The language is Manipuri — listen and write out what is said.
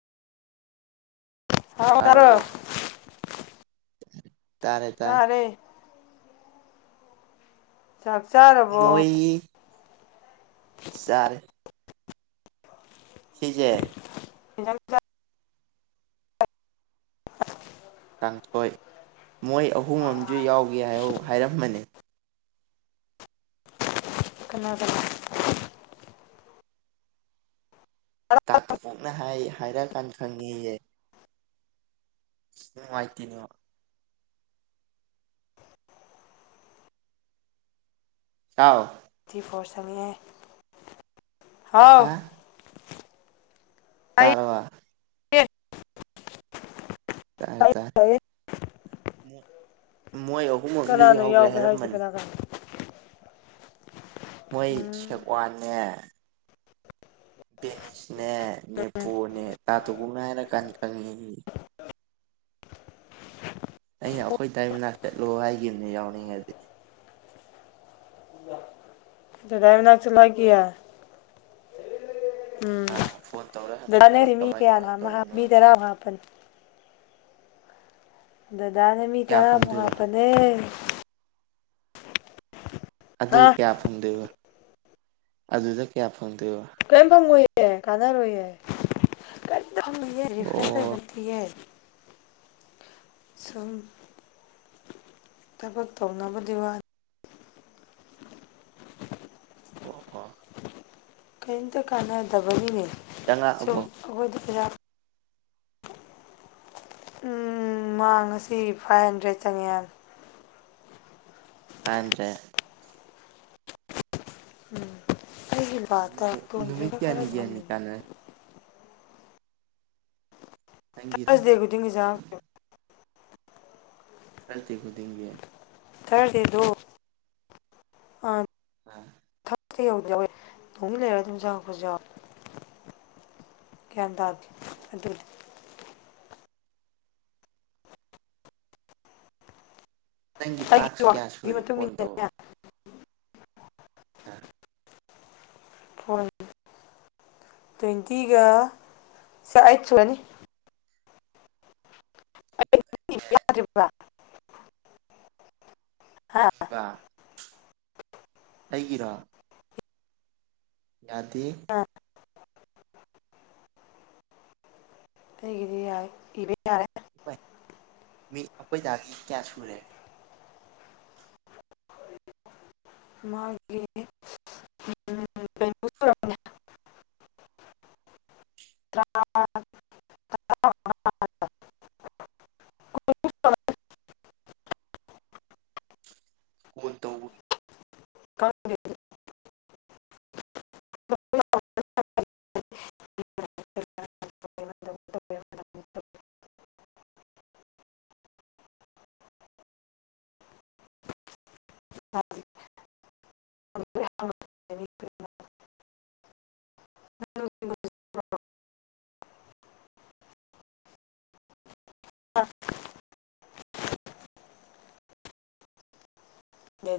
ꯍꯥꯎ ꯇꯔꯣ ꯇꯥꯔꯕꯣ ꯇꯥꯔꯦ ꯇꯥꯔꯦ ꯆꯥꯛ ꯆꯥꯔꯕꯣ ꯆꯔꯦ ꯁꯤꯖꯦ [inaudible] [inaudible] ꯇꯥꯡꯁꯣꯏ ꯃꯣꯏ ꯑꯍꯨꯝ ꯑꯃꯁꯝꯨ ꯌꯥꯎꯒꯦ ꯍꯥꯏꯔꯝꯃꯅꯤ ꯀꯅꯥ ꯀꯅꯥ ꯇꯥ ꯇꯨ ꯀꯣꯛꯅ ꯍꯥꯏ ꯍꯥꯏꯔꯛꯑꯀꯥꯟꯗ ꯈꯪꯉꯤꯍꯦ ꯍꯉꯥꯏꯇꯅꯤ ꯆꯥꯎꯥꯎ ꯐꯁꯉꯦ ꯍꯥꯎ ꯇꯔꯋꯥ ꯑꯦ ꯇꯥꯏ ꯇ ꯃꯣꯏ ꯑꯍꯨꯝ ꯑꯨꯝꯗ ꯌꯥ ꯀꯅꯥꯅꯣ ꯍꯧꯒꯦ ꯌꯥꯎꯒꯦ ꯍꯥꯏꯁꯦ ꯍꯥꯏꯔꯝꯕꯅꯤ ꯀꯅꯥ ꯀꯅꯥ ꯃꯣꯏ ꯎꯝ ꯁꯦꯒꯋꯥꯅꯦ ꯕꯦꯅꯤꯁꯅꯦ ꯎꯝ ꯅꯦꯄꯣꯜꯅꯦ ꯇꯥꯇꯣ ꯨꯝꯃꯦꯅ ꯍꯥꯏꯅ ꯀꯅꯤ ꯑꯩꯅ ꯑꯩꯈꯣꯏ ꯇꯥꯏꯃꯤꯅꯥ ꯆꯠꯂꯣ ꯍꯥꯏꯒꯤꯈꯤꯕꯅꯤ ꯌꯥꯎꯅꯤꯡꯉꯗꯤ ꯗꯥꯥꯏꯃꯤꯅꯥ ꯆꯂ ꯀꯌꯥ ꯑꯥ ꯐꯣꯟ ꯇꯧꯔ ꯍꯪꯉꯛꯏꯕ ꯎꯝꯅꯗꯤ ꯃꯤ ꯀꯃꯥꯏ ꯀꯌꯥꯅꯣ ꯀꯃꯥꯏ ꯍꯥ ꯇꯧꯕꯅꯣ ꯃꯤꯗꯔꯥꯥꯎ ꯍꯥꯞꯄꯅꯤ ꯗꯗꯥꯅ ꯃꯤ ꯀꯌꯥ ꯇꯔꯥꯃꯨꯛ ꯐꯪꯗꯣꯏꯕ ꯍꯥꯞꯄꯅꯦ ꯑꯗꯨ ꯍꯥ ꯀꯌꯥ ꯐꯪꯗꯦꯕ ꯑꯗꯨꯗ ꯀꯌꯥ ꯐꯪꯗꯦꯕ ꯀꯔꯤꯄꯝ ꯑꯣꯏꯦ ꯀꯅꯔ ꯑꯣꯏꯌꯦꯦ ꯑꯣ ꯔꯔꯤꯐ꯭ꯔꯦꯁꯔꯕꯇ ꯁꯨꯝ ꯊꯕꯛ ꯇꯧꯅꯕꯗꯤ ꯋꯥꯅꯤ ꯑꯣ ꯑ ꯀꯔꯤꯝꯇ ꯀꯥꯟꯅꯗꯕꯒꯤꯅꯦ ꯁꯨꯝ ꯆꯪꯉꯛꯑꯕꯣ ꯑꯩꯈꯣꯏꯗ ꯍꯤꯗꯥꯛ ꯎꯝ ꯃꯥ ꯉꯁꯤ ꯐꯥꯏꯚ ꯍꯟꯗ꯭ꯔꯦꯗ ꯆꯪꯉꯦ ꯑꯗ꯭ꯔꯦ ꯎꯝ ꯑꯩꯒꯤ ꯄꯥꯠꯇ ꯅꯨꯃꯤꯠ ꯇꯣꯟꯗ꯭ꯔꯒ ꯀꯌꯥꯅꯤ ꯈꯔꯁꯨ ꯀꯌꯥꯅꯤ ꯉꯝꯃꯤꯉ ꯀꯥꯟꯅ ꯅꯪꯒꯤ ꯊꯥꯔꯁ ꯗꯦ ꯈꯨꯨꯗꯤꯡ ꯖꯥꯡ ꯀꯜꯇ ꯀꯨꯗꯤꯦ ꯈꯔꯗꯦ ꯑꯗꯨ ꯑ ꯌꯧ ꯌꯥꯎꯋꯦ ꯅꯣꯡꯃꯤ ꯂꯩꯔ ꯑꯗꯨꯝꯖꯄꯖ ꯒ꯭ꯌꯥꯟ ꯇꯔ ꯑꯗꯨ ꯅꯪꯒꯤ ꯑꯩꯒꯤ ꯇꯥꯛꯁ ꯀꯌꯥ ꯋꯥꯈꯜꯒꯤ ꯁꯨꯔꯦ ꯃꯇꯨꯡ ꯀꯣꯟ ꯇꯧꯕ ꯏꯟꯅꯅꯦ ꯐꯣꯔꯅꯤ ꯇ꯭ꯋꯦꯟꯇꯤꯒ ꯁ ꯑꯩꯠ ꯁꯨꯨꯔꯅꯤ ꯑꯩ ꯇꯧꯕ ꯌꯥꯗ꯭ꯔꯤꯕ꯭ꯔꯥ ꯍꯥ [inaudible] [inaudible] ꯇꯒꯔꯥ ꯌꯥꯗꯦ ꯑꯥ ꯑꯩꯒꯤꯗꯤ ꯏꯕ ꯌꯥꯔꯦ ꯃꯤ ꯑꯩꯣꯏ ꯊ ꯀꯌꯥ ꯁꯨꯔꯦ ꯃꯥꯒꯤꯦ ꯎꯝꯨꯔꯅꯤꯥ [inaudible] ꯐꯣꯟ ꯇꯧꯕ꯫ [unintelligible] [unintelligible]